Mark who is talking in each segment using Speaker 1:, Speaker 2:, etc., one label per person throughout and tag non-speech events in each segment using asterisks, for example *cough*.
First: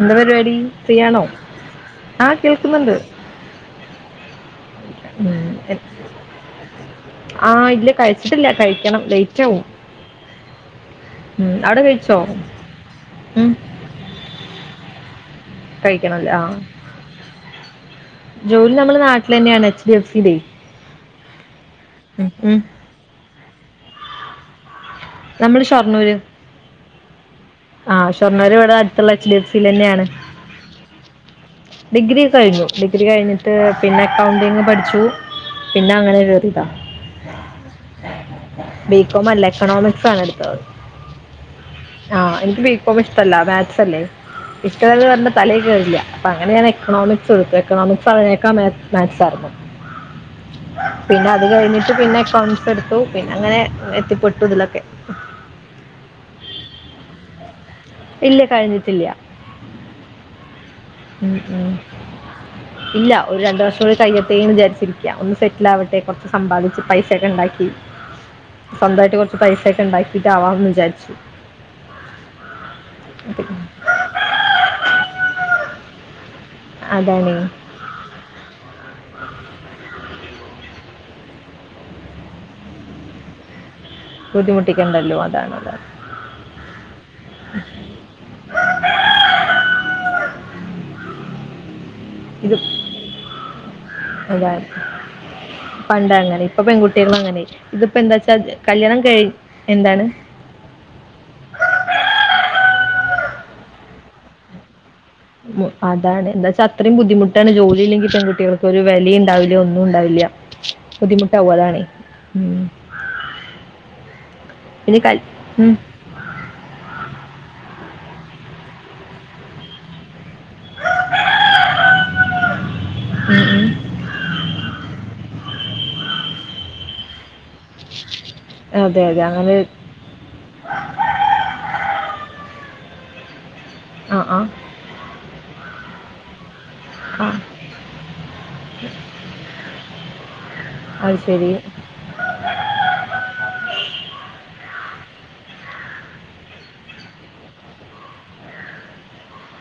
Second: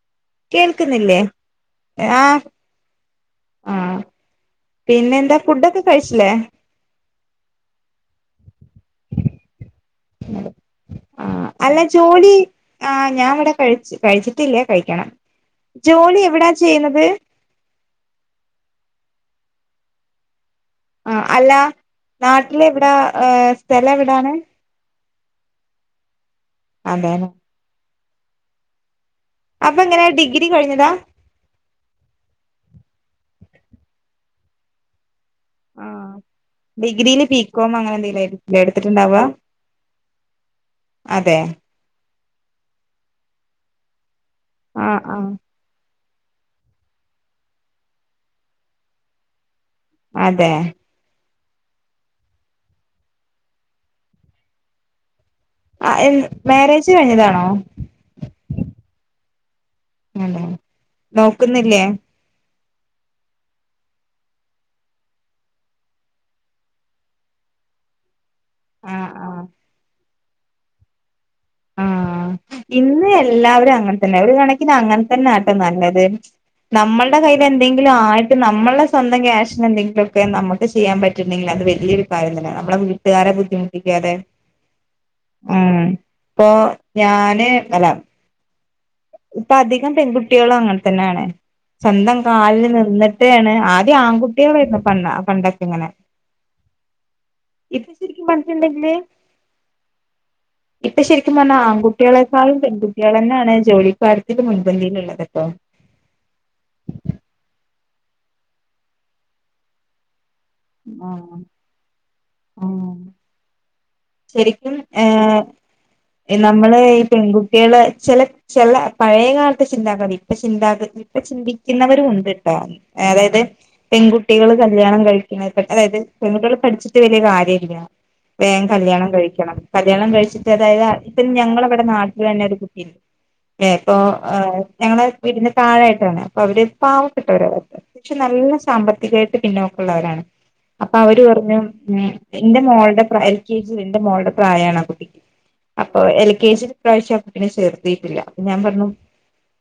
Speaker 1: എന്താ പരിപാടി
Speaker 2: കേൾക്കുന്നില്ലേ
Speaker 1: ഫ്രീയാണോ ആഹ് കേൾക്കുന്നുണ്ട്.
Speaker 2: ആഹ് പിന്നെന്താ ഫുഡൊക്കെ കഴിച്ചില്ലേ
Speaker 1: ആഹ് ഇല്ല കഴിച്ചിട്ടില്ല കഴിക്കണം ലേറ്റാവും
Speaker 2: ആഹ് അല്ല
Speaker 1: കഴിച്ചോ
Speaker 2: ജോലി ആഹ് ഞാൻ
Speaker 1: ഉം
Speaker 2: ഇവടെ കഴിച്ച്. കഴിച്ചിട്ടില്ല കഴിക്കണം ജോലി
Speaker 1: കഴിക്കണല്ലേ ആ
Speaker 2: എവിടാ ചെയ്യുന്നത്
Speaker 1: ജോലി നമ്മള് നാട്ട്ലെന്നെണ് എച്ച് ഡി എഫ് സിലേയ്
Speaker 2: ആഹ് അല്ല
Speaker 1: ഉം
Speaker 2: നാട്ടിലെവിടെ ഏഹ് സ്ഥലം എവിടാണ്?
Speaker 1: നമ്മള് ഷൊർണ്ണൂര്
Speaker 2: അതെലെ
Speaker 1: ആഹ് ഷൊർണ്ണൂർ ഇവടെ അടുത്തുള്ള എച്ച് ഡി എഫ്
Speaker 2: അപ്പൊ എങ്ങനെ
Speaker 1: സിലെന്നെയാണ്.
Speaker 2: ഡിഗ്രി കഴിഞ്ഞതാ
Speaker 1: ഡിഗ്രി കഴിഞ്ഞു ഡിഗ്രി കഴിഞ്ഞിട്ട് പിന്നെ അക്കൗണ്ടിങ് പഠിച്ചു. പിന്നെ
Speaker 2: ആഹ്
Speaker 1: അങ്ങനെ കേറീതാ
Speaker 2: ഡിഗ്രിയില് ബികോം അങ്ങനെ എന്തെങ്കിലും എടുത്തിട്ടുണ്ടാവ
Speaker 1: ബികോം അല്ല എക്കണോമിക്സ് ആണ് എട് ത്ത
Speaker 2: അതെ
Speaker 1: ആഹ് എനിക്ക് ബീ കൊമ് ഇഷ്ടല്ല മാത്‍സല്ലേ
Speaker 2: ആഹ്
Speaker 1: ഇഷ്ടല്ലാന്ന് പറഞ്ഞ
Speaker 2: ആഹ്
Speaker 1: തലയി കയറില്ല അപ്പൊ അങ്ങനെയാണ്. എക്കണോമിക്സ് എടുത്ത് എക്കണോമിക്സ് ഒക്കെ മാത്സ് ആയിരുന്നു.
Speaker 2: അതെ
Speaker 1: പിന്നെ അത് കഴിഞ്ഞിട്ട് പിന്നെ എക്കൗണ്ട്സ് എടുത്തു പിന്നെ അങ്ങനെ എത്തിപ്പെട്ടു ഇതിലൊക്കെ
Speaker 2: ആഹ് എൻ മാരേജ് കഴിഞ്ഞതാണോ?
Speaker 1: ഇല്ല കഴിഞ്ഞിട്ടില്ല.
Speaker 2: ആണോ
Speaker 1: ഉം ഉം ഇല്ല ഒരു രണ്ടു വർഷം കൂടി കയ്യട്ടേന്ന് വിചരിച്ചിരിക്ക ഒന്ന് സെറ്റിലാവട്ടെ കൊറച്ച് സമ്പാദിച്ച് പൈസ ഒക്കെ ഉണ്ടാക്കി.
Speaker 2: ആഹ്
Speaker 1: സ്വന്തായിട്ട് കൊറച്ച്
Speaker 2: ആഹ്
Speaker 1: പൈസയൊക്കെ ഉണ്ടാക്കിട്ട് ആവാമന്ന് വിചാരിച്ചു.
Speaker 2: ആഹ് ഇന്ന് എല്ലാവരും അങ്ങനെ തന്നെ ഒരു കണക്കിന് അങ്ങനെ തന്നെ ആട്ടോ നല്ലത്. നമ്മളുടെ
Speaker 1: അതാണ്
Speaker 2: കയ്യിൽ എന്തെങ്കി ലും ആയിട്ട് നമ്മളെ സ്വന്തം ക്യാഷിന് എന്തെങ്കിലൊക്കെ നമുക്ക് ചെയ്യാൻ പറ്റുന്നെങ്കിൽ അത് വലിയൊരു കാര്യം തന്നെയാ നമ്മെളെ ട്ടുകാരെ ബുദ്ധിമുട്ടിക്കാതെ
Speaker 1: ബുദ്ധിമുട്ടിക്കണ്ടല്ലോ അതാണ്
Speaker 2: ഉം
Speaker 1: അതാണ്
Speaker 2: ഇപ്പൊ ഞാന് അല്ല ഇപ്പൊ അധികം പെൺകുട്ടികളും അങ്ങനെ തന്നെയാണ് സ്വന്തം
Speaker 1: ഇത്
Speaker 2: കാലിൽ നിന്നിട്ടാണ് ആദ്യം
Speaker 1: അതാണ്
Speaker 2: ആൺകുട്ടേളായിരുന്നു പ പണ്ടൊക്കെ ഇങ്ങനെ
Speaker 1: പണ്ട് അങ്ങനെ ഇപ്പൊ പെൺകുട്ടികളും അങ്ങനെ
Speaker 2: ഇപ്പൊ
Speaker 1: ഇതിപ്പോ എന്താ
Speaker 2: ശരിക്കും
Speaker 1: വച്ചാ
Speaker 2: പറഞ്ഞിട്ടുണ്ടെങ്കില്
Speaker 1: കല്യാണം കഴി എന്താണ്?
Speaker 2: ഇപ്പൊ ശരിക്കും പറഞ്ഞാ ആൺകുട്ടേളെക്കാളും പെൺകുട്ടേളെ ന്നെണ് ജോലിക്കാര്യത്തില് മുൻപന്തിയിലുള്ളത്. ട്ടോ
Speaker 1: ഉവ്വ് അതാണ് എന്താച്ചാ അത്രയും ബുദ്ധിമുട്ട് ട്ടാണ് ജോലി ഇല്ലെങ്കി പെൺകുട്ടേൾക്ക് ഒരു വെലിം ഉണ്ടാവില്ല ഒന്നും ഉണ്ടാവില്ല
Speaker 2: ആഹ്
Speaker 1: ബുദ്ധിമുട്ടാവും അതാണേ? ഉം
Speaker 2: ആഹ് ശരിക്കും
Speaker 1: പിന്നെ കൽ ഉം.
Speaker 2: ഏഹ് നമ്മള് ഈ പെൺകുട്ടേള് ചെല ചെല പഴയ കാലത്ത് ചിന്താഗതി. ഇപ്പ ചിന്താഗതി ഇപ്പ ചിന്തിക്കുന്നവരും ഉണ്ട്ട്ടോ ഏഹ് അതായത്
Speaker 1: ഉം, ഉം.
Speaker 2: പെൺകുട്ടികൾ കല്യാണം കഴിക്കുന്ന അതായത് പെൺകുട്ടികൾ പഠിച്ചിട്ട് വല്യ കാര്യല്ല.
Speaker 1: അതെ
Speaker 2: കല്യാണം
Speaker 1: അതെ അങ്ങനെ
Speaker 2: കഴിക്കണം. മലയാളം കഴിച്ചിട്ട് അതായത് ഇപ്പം ഞങ്ങളവടെ നാട്ടിലെന്നെ ഒരു കുട്ടിണ്ട് ഏഹ് ഇപ്പൊ
Speaker 1: ആ ആ
Speaker 2: ഞങ്ങളെ വീടിന്റെ താഴായിട്ടാണ് അപ്പൊ അവര്
Speaker 1: ആ
Speaker 2: പാവപ്പെട്ടവരാണ്. പക്ഷേ നല്ല സാമ്പത്തികായിട്ട് പിന്നോക്കള്ളവരാണ് അപ്പൊ
Speaker 1: അത്
Speaker 2: അവര്
Speaker 1: ശരി
Speaker 2: പറഞ്ഞു. ഉം എന്റെ മോൾടെ പ്രായ എൽ കെ ജി എന്റെ മോളുടെ പ്രായാണ് ആ കുട്ടിക്ക് അപ്പൊ എൽ കെ ജിൽ ഇപ്രാവശ്യം കുട്ടിനെ ചേർത്തിട്ടില്ല അപ്പൊ ഞാൻ പറഞ്ഞു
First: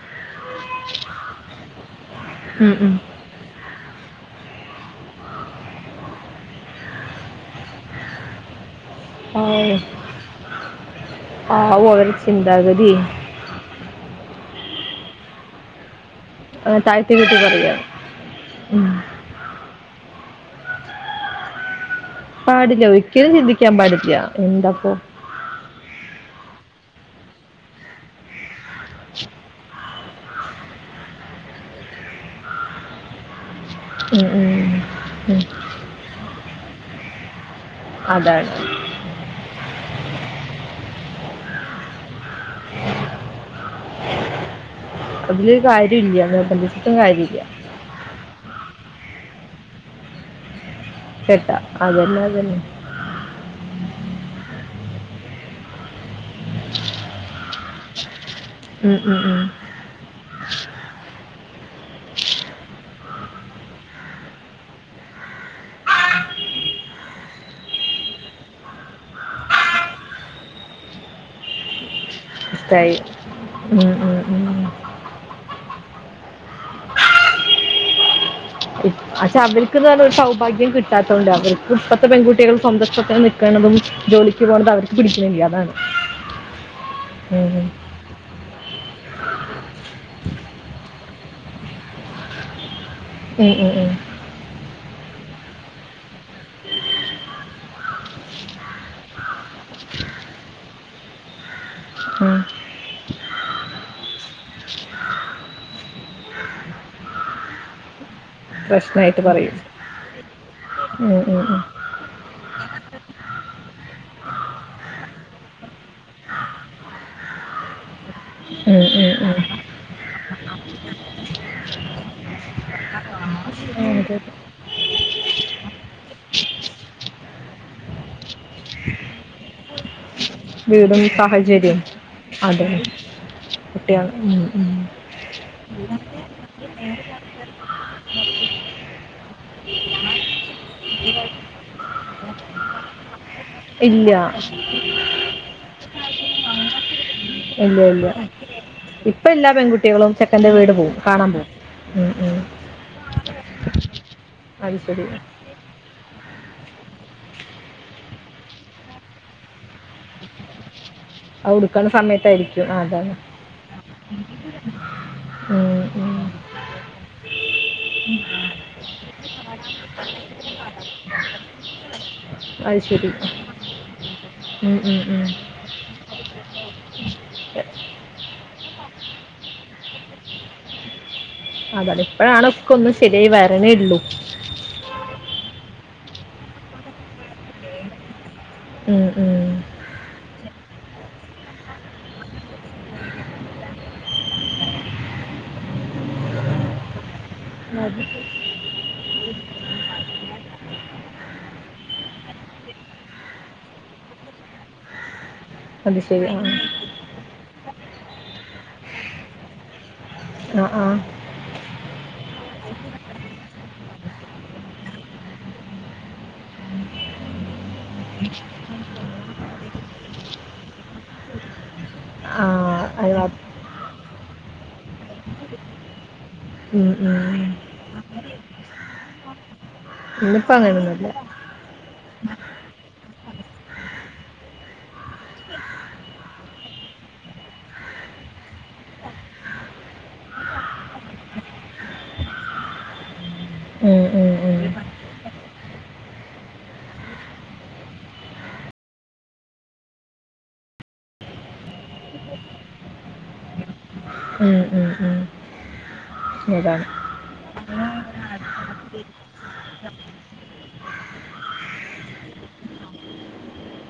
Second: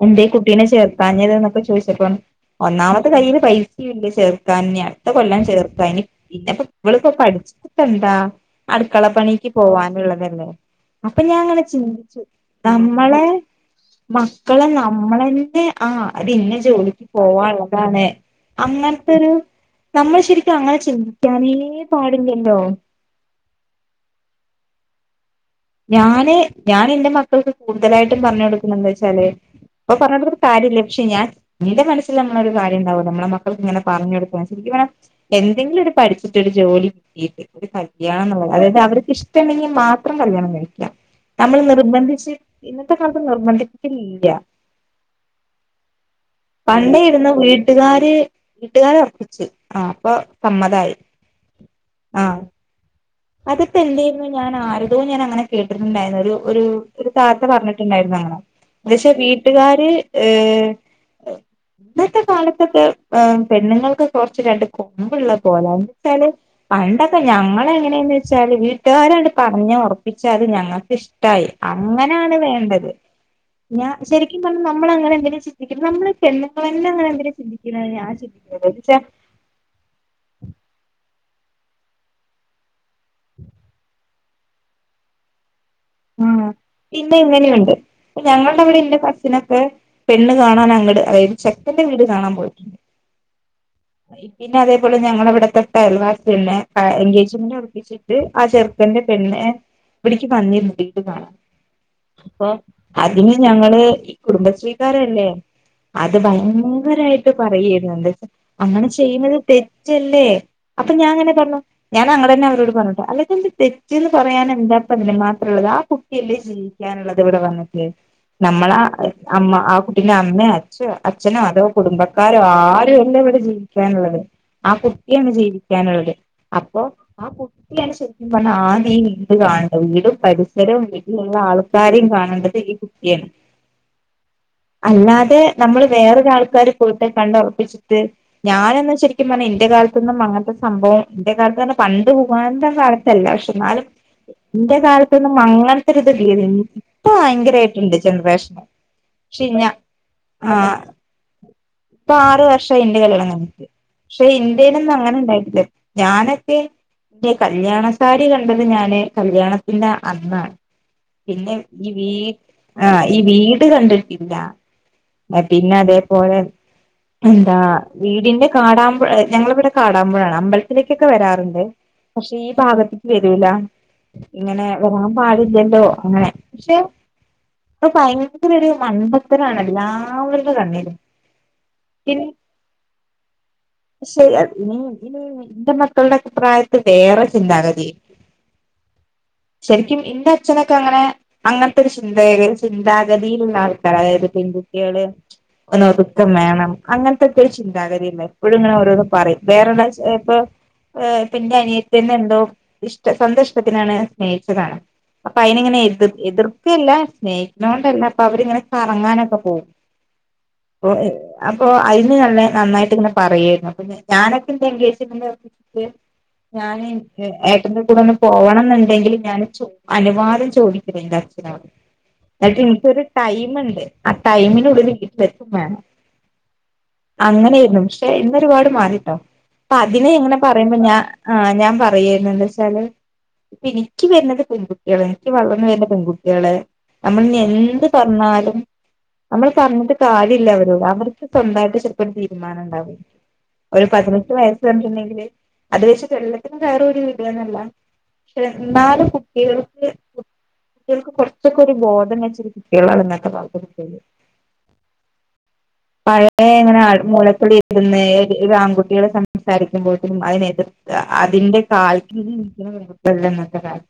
Speaker 2: എന്തേ കുട്ടീനെ ചേർത്താഞ്ഞത് എന്നൊക്കെ ചോദിച്ചപ്പം
Speaker 1: ഉം, ഉം.
Speaker 2: ഒന്നാമത്തെ കയ്യില് പൈസ സില്ല ചേർക്കാൻ ഇനി അടുത്ത കൊല്ലം ചേർക്കാ ഇനി പിന്നെപ്പ ഇവള്പ്പൊ പഠിച്ചിട്ടെന്താ? അട്ക്കള പണിക്ക്
Speaker 1: ആവോ,
Speaker 2: പോവാനുള്ളതല്ലേ അപ്പൊ ഞാൻ അങ്ങനെ
Speaker 1: ആവോ അവരുടെ
Speaker 2: ചിന്തിച്ചു.
Speaker 1: ചിന്താഗതി
Speaker 2: നമ്മളെ മക്കളെ നമ്മളെന്നെ ആഹ് അത് ഇന്ന
Speaker 1: അങ്ങനെ
Speaker 2: ജോലിക്ക്
Speaker 1: താഴ്ത്തി കൂട്ടി പറയാ
Speaker 2: പോവാള്ളതാണ്
Speaker 1: ഉം.
Speaker 2: അങ്ങനത്തെരു നമ്മൾ ശരിക്കും അങ്ങനെ ചിന്തിക്കാനേ പാടില്ല.
Speaker 1: പാടില്ല ഒരിക്കലും ചിന്തിക്കാൻ പാടില്ല എന്താപ്പോ?
Speaker 2: ഞാന് ഞാൻ എൻറെ മക്കൾക്ക് കൂടുതലായിട്ടും പറഞ്ഞ കൊടുക്കുന്നന്തച്ചാല് അപ്പ പറഞ്ഞട്ടൊരു കാര്യമില്ല പക്ഷെ ഞാൻ ന്റെ മനസ്സിൽ നമ്മളൊരു കാര്യണ്ടാവല്ലോ നമ്മളെ മക്കൾ ഇങ്ങനെ പറഞ്ഞു
Speaker 1: ഉം,
Speaker 2: കൊടുക്ക
Speaker 1: ഉം.
Speaker 2: ശരിക്കുപറഞ്ഞാൽ
Speaker 1: ഉം.
Speaker 2: എന്തെങ്കിലും ഒരു പഠിച്ചിട്ട് ഒരു ജോലി കിട്ടിട്ട് യാണം
Speaker 1: അതാണ്
Speaker 2: എന്നുള്ളത് അതായത് അവർക്ക് ഇഷ്ടുണ്ടെങ്കിൽ മാത്രം കല്യാണം കഴിക്കാം നമ്മൾ നിർബന്ധിച്ച് ഇന്നത്തെ കാലത്ത് നിർബന്ധിപ്പിക്കില്ല.
Speaker 1: അതിലൊരു കാര്യല്ല.
Speaker 2: പണ്ട ഇരുന്ന വീട്ടുകാര് വീട്ടുകാര ഉറപ്പിച്ചു ആ അപ്പൊ സമ്മതായി.
Speaker 1: ചെട്ട അതുന്നെ അതന്നെ.
Speaker 2: അതൊപ്പോെ എന്തയിരുന്നു ഞൻ ആര്തോ ഞാൻ അങ്ങനെ കേട്ടിട്ടുണ്ടായിരുന്നു. ഒരു ഒരു താത്ത പറഞ്ഞിട്ടുണ്ടായിരുന്നു.
Speaker 1: ഉം
Speaker 2: പക്ഷെ
Speaker 1: ഉം ഉം
Speaker 2: വീട്ടുകാര് ഏഹ് ഇന്നത്തെ കാലത്തൊക്കെ ഏഹ് പെണ്ണുങ്ങൾക്ക് കൊറച്ച് രണ്ട് കൊമ്പുള്ള പോലാന്ന് എന്ത ച്ചാല് പണ്ടൊക്കെ ഞങ്ങളെങ്ങെനേന്ന് വെച്ചാല് വീട്ടുകാരാണ്ട് പറഞ്ഞ് ഒറപ്പിച്ചാല് ഞങ്ങക്കിഷ് ട്ടായി അങ്ങനെയാണ് വേണ്ടത്
Speaker 1: ഇഷ്ടായി ഉം
Speaker 2: ഞാൻ
Speaker 1: ഉം
Speaker 2: ശരിക്കും
Speaker 1: ഉം
Speaker 2: പർഞ്ഞാ നമ്മളങ്ങനെ എന്തെലും ചെയ് നിക്കുന്നെ നമ്മള് പെണ്ണുങ്ങളെന്ന എന്തിനാ ചിന്തിക്ക്ണ് ഞാ ചി
Speaker 1: *inaudible* പക്ഷെ അവർക്ക് നല്ലരു സൗഭാഗ്യം കിട്ടാത്തോണ്ട് അവർക്ക് ഇപ്പത്തെ പെൺകുട്ടികൾ സ്വന്തം ഇഷ്ടത്തിന് നിക്ക്ണതും ജോലിക്ക് പോകണത് അവർക്ക് പിടിക്ക്ണില്ല അതാണ്.
Speaker 2: ആഹ് പിന്നെ
Speaker 1: ഉം
Speaker 2: ഇങ്ങനെയുണ്ട് ഞങ്ങൾടെ അവിടെ ഇന്റെ കസിനൊക്കെ പെണ്ണ് കാണാൻ അങ്ങട്, അതായത് ചെക്കൻന്റെ വീട് കാണാൻ പോയി.
Speaker 1: ഉം ഉം ഉം.
Speaker 2: *unintelligible* പിന്നെ അതേപോലെ ഞങ്ങളെ ഇവെട തൊട്ട അയൽവാ പിന്നെ ആഹ് എൻഗേജ്മെന്റ് ഒറപ്പിച്ചിട്ട് ആ ചെറുക്കന്റെ പെണ്ണ്, ഏഹ് ഇവിട്ക്ക്യ് വന്നിരുന്നു. വീട്ടി കാണും.
Speaker 1: ഉം
Speaker 2: അപ്പൊ, അതിന് ഞങ്ങള് ഈ കുടുംബ ശ്രീ ക്കാരല്ലേ? അത് ഭയങ്കരായിട്ട് പറയേര്ന്നു എന്താച്ച അങ്ങനെ
Speaker 1: പ്രശ്നമായിട്ട്
Speaker 2: ചെയ്യുന്നത്
Speaker 1: പറയും
Speaker 2: തെറ്റല്ലേ അപ്പം
Speaker 1: ഉം
Speaker 2: ഞാൻങ്ങെനെ
Speaker 1: ഉം
Speaker 2: പർഞ്ഞു.
Speaker 1: ഉം
Speaker 2: ഞാൻ അങ്ങടെന്നെ അവരോട് പറഞ്ഞുട്ടാ. അല്ലെ ഇതെന്ത് തെറ്റ് ന്ന് പറയാനെന്താപ്പം അതിന് മാ ള്ളത് ആ കുട്ടില്ലേ ജീവിക്കാനുള്ളത് ഇവിടെ വന്നിട്ടേ നമ്മളാ
Speaker 1: ഉം ഉം ഉം
Speaker 2: അമ്മ ആ കുട്ടിന്റെ അമ്മ അച്ഛ അച്ഛനോ അതോ കുടുംബ ക്കാരോ ആരല്ല ഇവിടെ
Speaker 1: അതെ.
Speaker 2: ജീവിക്കാനുള്ളത് ആ കുട്ടിയാണ് ജീവിക്കാനുള്ളത് അപ്പൊ ആ കുട്ടിയാണ് ശരിക്കും പറഞ്ഞാ ആദ്യ ഈ വീട് കാണണ്ടത്. വീടും പരിസരവും
Speaker 1: വീടും
Speaker 2: വീട്ടിലുള്ള
Speaker 1: സാഹചര്യം
Speaker 2: ആൾക്കാരെയും കാണേണ്ടത്
Speaker 1: അതെ
Speaker 2: ഈ കുട്ടിയാണ്
Speaker 1: കുട്ടിയാണ് ഉം ഉം
Speaker 2: അല്ലാതെ, നമ്മള് വേറൊരാൾക്കാര് പോയിട്ട് കണ്ടു റപ്പിച്ചിട്ട്. ഞാനൊന്നും ശരിക്കും പറഞ്ഞാ ഇന്റെ കാലത്ത്ന്നും അങ്ങനത്തെ സംഭവം ഇന്റെ കാലത്ത് ന്നാൽ പണ്ട് ഉഗാണ്ട കാലത്ത് എല്ലാ പക്ഷെ ഇന്നാലും
Speaker 1: ഇല്ല
Speaker 2: ഇന്റെ കാലത്തൊന്നും അങ്ങൻത്തൊരിത് ഇല്ലേന്നിനി
Speaker 1: ഇല്ല ഇല്ല ഇപ്പൊ
Speaker 2: പക്ഷെ
Speaker 1: എല്ലാ
Speaker 2: ഞ
Speaker 1: പെൺകുട്ടികളും ചെക്കന്റെ വീട്
Speaker 2: ആഹ്
Speaker 1: പോവും കാണാൻ പോവും ഉം, ഉം
Speaker 2: റ്റൊ എൻ്റെ കല്യാണം കഴിഞ്ഞു പക്ഷെ
Speaker 1: അത്
Speaker 2: ന്റെയിലന്നും
Speaker 1: ശരി
Speaker 2: അങ്ങനെ ണ്ടായിട്ട് ഞാനൊക്കെ ന്റെ കല്യാണ സാരി കണ്ടത് ഞാന് കല്യാണ ഇല്ല അന്നാണ്
Speaker 1: അത്
Speaker 2: ഇന്റെ
Speaker 1: ഉടുക്കണ
Speaker 2: ഈ വീട്
Speaker 1: സമയത്തായിരിക്കും ആ
Speaker 2: ആഹ്
Speaker 1: അതാണ്
Speaker 2: ഈ വീട് കണ്ടിട്ടില്ല *unintelligible* പിന്നെ
Speaker 1: ഉം ഉം
Speaker 2: അതേപോലെ എന്താ, വീടിന്റെ കാടാമ്പഴ അല്ല, ഞങ്ങളിവിടെ കാടാമ്പുഴാണ്. അമ്പലത്തിലേ ക്കൊക്കെ വരാറുണ്ട്. പക്ഷെ ഈ
Speaker 1: അത്
Speaker 2: ഭാഗത്ത്ക്ക്
Speaker 1: ശരി
Speaker 2: വരൂല ഇങ്ങനെ
Speaker 1: ഉം ഉം
Speaker 2: വരാൻ
Speaker 1: ഉം
Speaker 2: പാടി ഇല്ലല്ലോ അങ്ങനെ പക്ഷെ ഇപ്പ ഭയങ്കര ഒരു മണ്ടത്തരാണ് എല്ലാവരുടെ കണ്ണീരും
Speaker 1: അതാണ് ഇപ്പഴാണൊക്കന്ന് ശരിയായി വരണേ ഉള്ളൂ
Speaker 2: *inaudible* ഇന്റെ മക്കള്ടെ പ്രായത്തിൽ വേറെ ചിന്താഗതി
Speaker 1: ഉം ഉം.
Speaker 2: ശരിക്കും ഇന്റെ അച്ഛനൊക്കെ അങ്ങനെ അങ്ങൻത്തെ ഒരു ചിന്താഗെ ചിന്താഗതിയിലുള്ള ആൾക്കാര് അതായത് പെൺ കുട്ട്യാള് ഒന്ന് ഒതുക്കം വേണം അങ്ങൻത്തെക്കെ ഒരു
Speaker 1: അത്
Speaker 2: ചിന്താഗതില്ലെ എപ്പഴും ഇങ്ങനെ ഓരോന്ന് പറയും *unintelligible* ചെ പ് ഏഹ് ഇപ്പെന്റെ അനിയത്ത്യന്നെ എന്തോ ഇഷ്ട സ്വന്തം ഇഷ്ടത്തിനാണ് സ്നേഹിച്ചതാണ് അപ്പൊ, അയിനിങ്ങനെ
Speaker 1: അത്
Speaker 2: എതിർ,
Speaker 1: ശരി ആ
Speaker 2: എതിർക്ക ല്ല. സ്നേഹി ക്ണോണ്ട ല്ല. അപ്പൊ, അവരിങ്ങനെ കറങ്ങാനൊക്കെ *unintelligible*
Speaker 1: ആ
Speaker 2: അപ്പൊ, അതിന് തന്നെ നന്നായിട്ട് ഇങ്ങനെ പറയായിരുന്നു. അപ്പൊ, ഞാനൊ ക്കെ എന്റെ എൻഗേജ്മെന്റ് ത് ഞാന് ഏട്ടന്റെ കൂടെ ഒന്ന് പോവണം ന്നുണ്ടെങ്കില് ഞാൻ ചു അനുവാദം ചോദിക്കു എന്റെ
Speaker 1: ആ ആ
Speaker 2: ഇന്നട്ട് ഇൻക്കൊരു
Speaker 1: അത് വാ-
Speaker 2: ടൈമ്ണ്ട് ആ ടൈമിനുള്ളിൽ വീട്ടിലെത്തും വേണം.
Speaker 1: ഉം ഉം
Speaker 2: അങ്ങനെയായിരുന്നു. പക്ഷെ ഇന്നൊരുപാട് മാറിട്ടോ. അപ്പ അതിനെങ്ങനെ
Speaker 1: ഇന്നിപ്പോ
Speaker 2: പറയുമ്പോ ഞാൻ
Speaker 1: അങ്ങനൊന്നുമില്ല
Speaker 2: ആ ഞാൻ പറയരുന്നു എന്താ ച്ചാല്. എനിക്ക് വരണത് പെൺകുട്ടികളെ, എനിക്ക് വളർന്ന് വരുന്ന പെൺകുട്ടികളെ., നമ്മൾ എന്ത് പറഞ്ഞാലും- നമ്മള് പറഞ്ഞിട്ട് കാര്യല്ല അവരോട്. അവർക്ക് സ്വന്തമായിട്ട് ചെലപ്പോ ഒരു തീരുമാനം ഉണ്ടാവും. ഒരു
Speaker 1: ഉം
Speaker 2: പതിനെട്ട്
Speaker 1: ഉം ഉം
Speaker 2: വയസ്സ് പറഞ്ഞിട്ട്ണ്ടെങ്കില്, അത് വച്ച്ട്ട് എല്ലത്തിനും കയറൂരി വിട എന്നല്ല. പക്ഷെ ന്നാലും കുട്ടികൾക്ക്- കുട്ടികൾക്ക് കുറച്ചൊക്കെ ഒരു ബോധം വെച്ച കുട്ടികളാണ് ഇന്നത്തെ കാലത്തെ കുട്ടികൾ.
Speaker 1: ഉം. ഉം. ഉം.
Speaker 2: പഴയ ഇങ്ങനെ
Speaker 1: അതാണ്
Speaker 2: മൂലക്കലിരുന്ന്, ഒരാൺ കുട്ടികൾ സംസാരിക്കുമ്പോഴ്ത്തിനും അതിനെതിർത്ത് അതിന്റെ കാൽക്കലിരിക്കല്ല ഇന്നത്തെ കാലം.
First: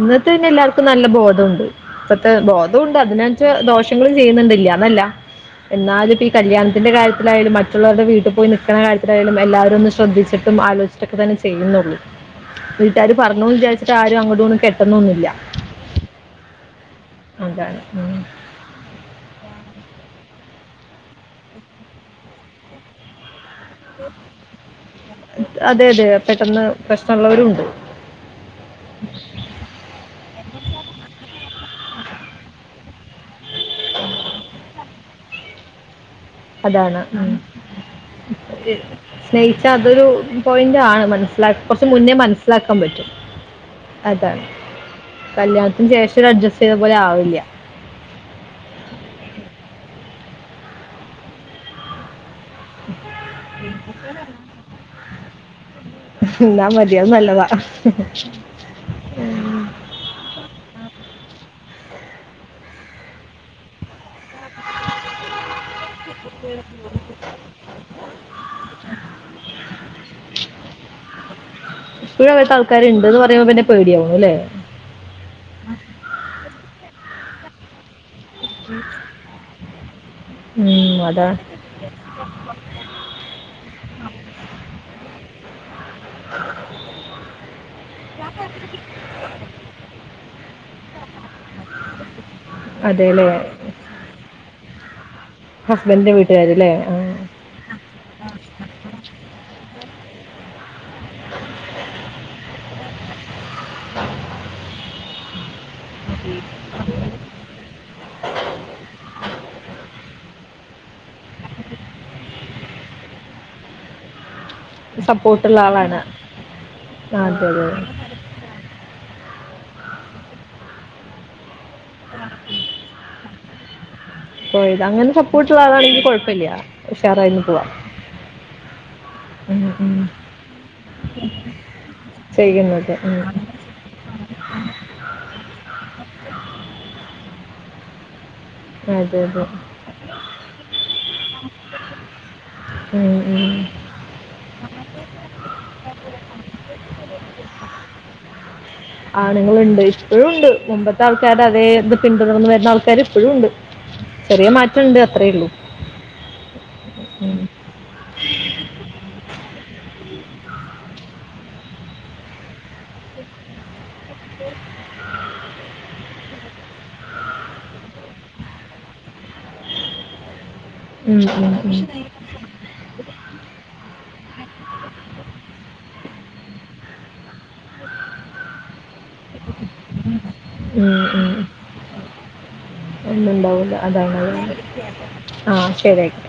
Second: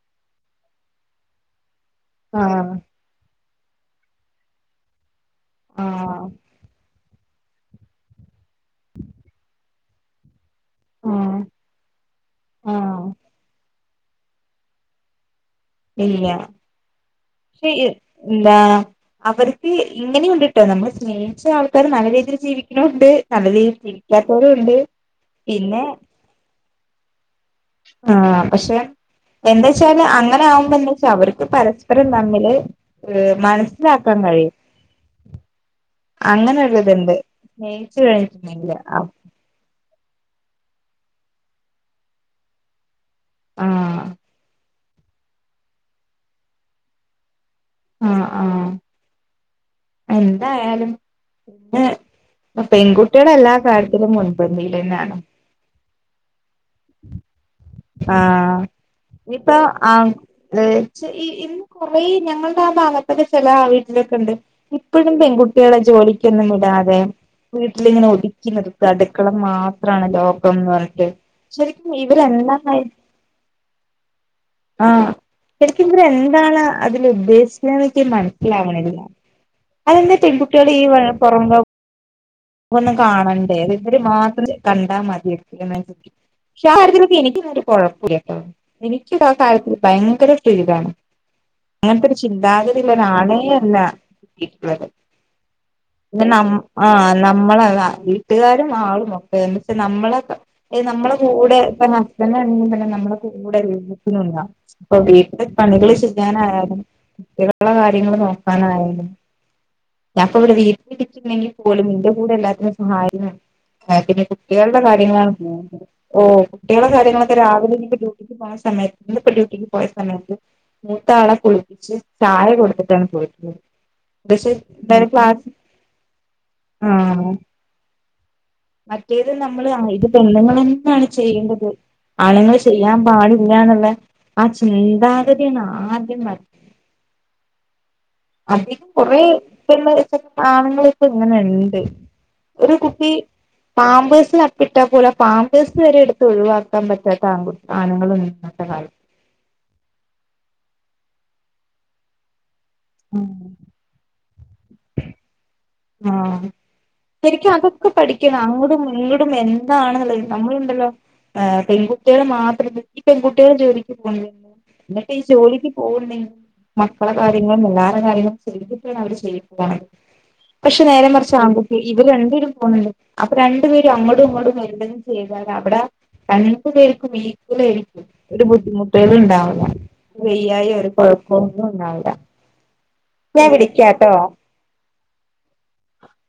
Speaker 1: ഇന്നത്തെ തന്നെ എല്ലാർക്കും നല്ല ബോധംണ്ട്. ഇപ്പത്തെ
Speaker 2: ആഹ്
Speaker 1: ബോധംണ്ട്, അതിനച്ച ദോഷ- നിങ്ങള് ചെയ്യ്ന്നണ്ടില്ല. ഇന്നാല്ല എന്നാലുംപ്പൊ
Speaker 2: ആഹ്
Speaker 1: ഈ കല്യാണത്തിന്റെ കാര്യത്തിലായാലും മ- മറ്റുള്ളോരുടെ വീട്ടിൽ പോയി നിക്കണ കാര്യത്തിലായാലും എല്ലാവരും ഒന്ന് ശ്രദ്ധിച്ചി ട്ടും ആലോചിട്ടൊക്കെ തന്നെ
Speaker 2: ആഹ്
Speaker 1: ചെയ്യുന്നുള്ളൂ,
Speaker 2: ആഹ്
Speaker 1: വീട്ടാര് പറഞ്ഞുന്ന് വിചാരി ട്ടാരും അങ്ങോട്ടും ഇങ്ങോട്ടും കെട്ടുന്നൊന്നുല്ല.
Speaker 2: ഇല്ല.
Speaker 1: അതാണ്
Speaker 2: *unintelligible*
Speaker 1: ഉം.
Speaker 2: എന്താ? അവർക്ക് ഇങ്ങനെയുണ്ട്ട്ടോ. നമ്മള് സ്നേഹിച്ച ആൾക്കാർ നല്ല രീതിയില് ജീവിക്കണോംണ്ട്, നല്ല രീൽ
Speaker 1: അതെ അതെ പെട്ടെന്ന് പ്രശ്നള്ളവരും ഉണ്ട്.
Speaker 2: ആഹ്, പക്ഷെ, എന്താച്ചാല് അങ്ങനെ ആകു മ്പ ന്തെച്ചാ അവർക്ക് പരസ്പരം തമ്മില് ഏഹ് മനസ്സിലാക്കാൻ കഴിയും. അങ്ങനെ
Speaker 1: അതാണ്
Speaker 2: ഒരത്ണ്ട്. സ്നേഹിച്ച് കഴിഞ്ഞി *unintelligible*
Speaker 1: സ്നേഹിച്ചാ അതൊരു പോയിന്റ് ആണ്. മനസ്സിലാ കുറച്ച് മുന്നേ മനസ്സിലാക്കാൻ പറ്റും. അതാണ്. കല്യാണത്തിന് ശേഷം ഒര് അഡ്ജസ്റ്റ് ചെയ്ത പോലെ ആവില്ല.
Speaker 2: ആഹ് ആഹ് എന്തായാലും ന്നെ ഇപ്പൊ പെൺകുട്ടിയൾ എല്ലാ കാര്യത്തിലും മുൻപന്തിയിലെന്നാണ്.
Speaker 1: ന്നാ മതി. അത് നല്ലതാ.
Speaker 2: ആഹ് ഇഞ്ഞിപ്പൊ ആണ *unintelligible* ച്ച് ഈ ഇന്ന് കൊറേ ഞങ്ങളുടെ ആ ഭാഗത്തൊക്കെ ചെല ആ വീട്ടിലൊക്കെണ്ട്, ഇപ്പഴും പെൺകുട്ടിയളെ ജോലിക്കൊന്നും വിടാതെ വീട്ടിലിങ്ങനെ ഒതുക്കി നിർത്ത. അടുക്കള മാത്രാണ് ലോകംന്ന് പറഞ്ഞിട്ട്. ശരിക്കും ഇവർ എന്ന
Speaker 1: ക്കാര് ഇണ്ട്ന്ന് പറയുമ്പോ പിന്നെ പേടിയാവും അല്ലേ?
Speaker 2: ആഹ്, ശെരിക്കും ഇവർ എന്താണ് അതിൽ ഉദ്ദേശിക്കണ്ന്നെനിക്ക് മനസ്സിലാവണില്ല. അതെന്താ ഈ പെൺകുട്ടികള് ഈ
Speaker 1: ഉം,
Speaker 2: പൊറം ലോ
Speaker 1: *inaudible*
Speaker 2: ഒന്നും കാണണ്ടേ ഇവര് മാത്രേ കണ്ടാ മതിയോ? *unintelligible* ക്ഷെ ആ കാര്യത്തിലൊക്കെ എനിക്കിന്നൊരു കൊഴപ്പുല്ലട്ടോ എനിക്ക് ആ കാര്യത്തില് ഭയങ്കര ഫ്രീഡാണ്. അങ്ങനത്തൊരു ചിന്താഗ തില്ലൊരു
Speaker 1: അതെ അല്ലേ
Speaker 2: ആണേ അല്ല കിട്ടിയേത്.
Speaker 1: ഹസ്ബൻഡിന്റെ
Speaker 2: പിന്നെ നമ്മ
Speaker 1: വീട്ടുകാരല്ലേ
Speaker 2: ആഹ് നമ്മളെ വീട്ടുകാരും ആളും ഒക്കെ ഒന്ന്ച്ച് നമ്മളൊക്കെ ഏഹ്‌ നമ്മളെ കൂടെ ഇപ്പ ഹസ്ബൻ്റും പിന്നെ നമ്മുടെ കൂടെ *unintelligible* അപ്പൊ വീട്ടില് ഇപ്പൊ ഇംഗ്ലീഷ് ഞാനാ *unintelligible* ക്കളെ കാര്യങ്ങള് നോക്കാനായാലും ഞാപ്പവടെ വീട്ടിൽ ഇരിക്കിന്നെങ്കി പോലും ന്റെ കൂടെ എല്ലാത്തിനും സഹായ *unintelligible* സഹായത്തിനിണ്ട് കുട്ടിയളുടെ കാര്യങ്ങളാണ്
Speaker 1: സപ്പോർട്ടുള്ള
Speaker 2: കൂടുതലും.
Speaker 1: ആളാണ്
Speaker 2: ഓഹ് കുട്ടിയളെ
Speaker 1: ആ,
Speaker 2: കാര്യങ്ങളൊക്കെ
Speaker 1: അതെ അതെ
Speaker 2: രാവിലെ ഇനി- ഇന്ന് പോയ സമയ ഇന്ന് ഇപ്പ ഡ്യൂട്ടിക്ക് പോയ സമയത്ത് മൂത്താള കുളിപ്പിച്ച് ചായ കൊടുത്ത് ട്ടാണ് പോയിട്ടുള്ളത് പക്ഷെ
Speaker 1: പോയത് അങ്ങനെ
Speaker 2: എന്തായാലും ക്ലാസ്
Speaker 1: സപ്പോർട്ട് ഉള്ള ആളാണെങ്കി കൊഴപ്പില്ല
Speaker 2: ആഹ്
Speaker 1: ഉഷാറായിന്ന് പോവാ
Speaker 2: മറ്റേത് നമ്മള് ആഹ് ഇത് പെണ്ണുങ്ങള് തന്നെയാണ് ചെയ്യേണ്ടത് ആണുങ്ങള്
Speaker 1: ചെയ്യുന്നത്
Speaker 2: ചെയ്യാൻ
Speaker 1: ഉം.
Speaker 2: പാടില്ലന്നുള്ള ആ ചിന്താഗതിയാണ് ആദ്യം മാറ്റേ - അതി
Speaker 1: അതെ അതെ
Speaker 2: കൊറെപേരുടെ ആണുങ്ങള് ഇപ്പ ഇങ്ങനെണ്ട് ഒരു കുട്ടി
Speaker 1: ഉം, ഉം.
Speaker 2: പാംപേഴ്സില് അപ് - ട്ടാ പോലും ആ പാംമ്പേഴ്സ് വരെ എടുത്ത് ഒഴിവാക്കാൻ പറ്റാത്ത ആൺ ആണുങ്ങളാ ഇന്നത്തെ കാലത്ത്
Speaker 1: ആണുങ്ങളുണ്ട് ഇപ്പഴും ഉണ്ട് മുമ്പത്തെ ആൾക്കാരെ അതേ ഇത് പിന്തുടർന്ന് വരുന്ന ആൾക്കാര്
Speaker 2: ഉം
Speaker 1: ഇപ്പഴും ഉണ്ട് ചെറിയ മാറ്റം ഇണ്ട് അത്രേയുള്ളൂ
Speaker 2: ആഹ് പ്പ എനിക്കതൊക്കെ പഠിക്കണം അങ്ങോടും ഇങ്ങോടും എന്താണെള്ളത് നമ്മളുണ്ടല്ലോ ആഹ് പെൺകുട്ടികള് മാത്രം ഈ പെൺകുട്ടികളും ജോലിക്ക് പോകുന്നു എന്ന ജോലിക്ക് പോകാണേ മക്കളെ കാര്യങ്ങളും എല്ലാരുടെ കാര്യങ്ങളും ചെയ്തിട്ടാണ് അവര് *unintelligible* പക്ഷെ നേരെ
Speaker 1: ഉം,
Speaker 2: മറിച്ച്
Speaker 1: ഉം,
Speaker 2: ആൺകുട്ടി
Speaker 1: ഉം.
Speaker 2: ഇവര് രണ്ടേരും പോണുണ്ട് അപ്പൊ രണ്ടു പേരും അങ്ങോടും ഇങ്ങോടും എന്തും ചെയ്താല അവിടെ രണ്ടു പേർക്കും എക്കുവൽ ആയിരിക്കും ഒരു ബുദ്ധിമുട്ടുകളും ഉണ്ടാവില്ല ഒരു വെയ്യായി ഒരു
Speaker 1: ഉം, ഉം.
Speaker 2: കൊഴപ്പൊന്നും ഉണ്ടാവില്ല
Speaker 1: ഒന്നും
Speaker 2: ഞാൻ
Speaker 1: ഇണ്ടാവൂല
Speaker 2: വിളിക്കാട്ടോ
Speaker 1: അതാണ് ആഹ് ശരി ഓക്കെ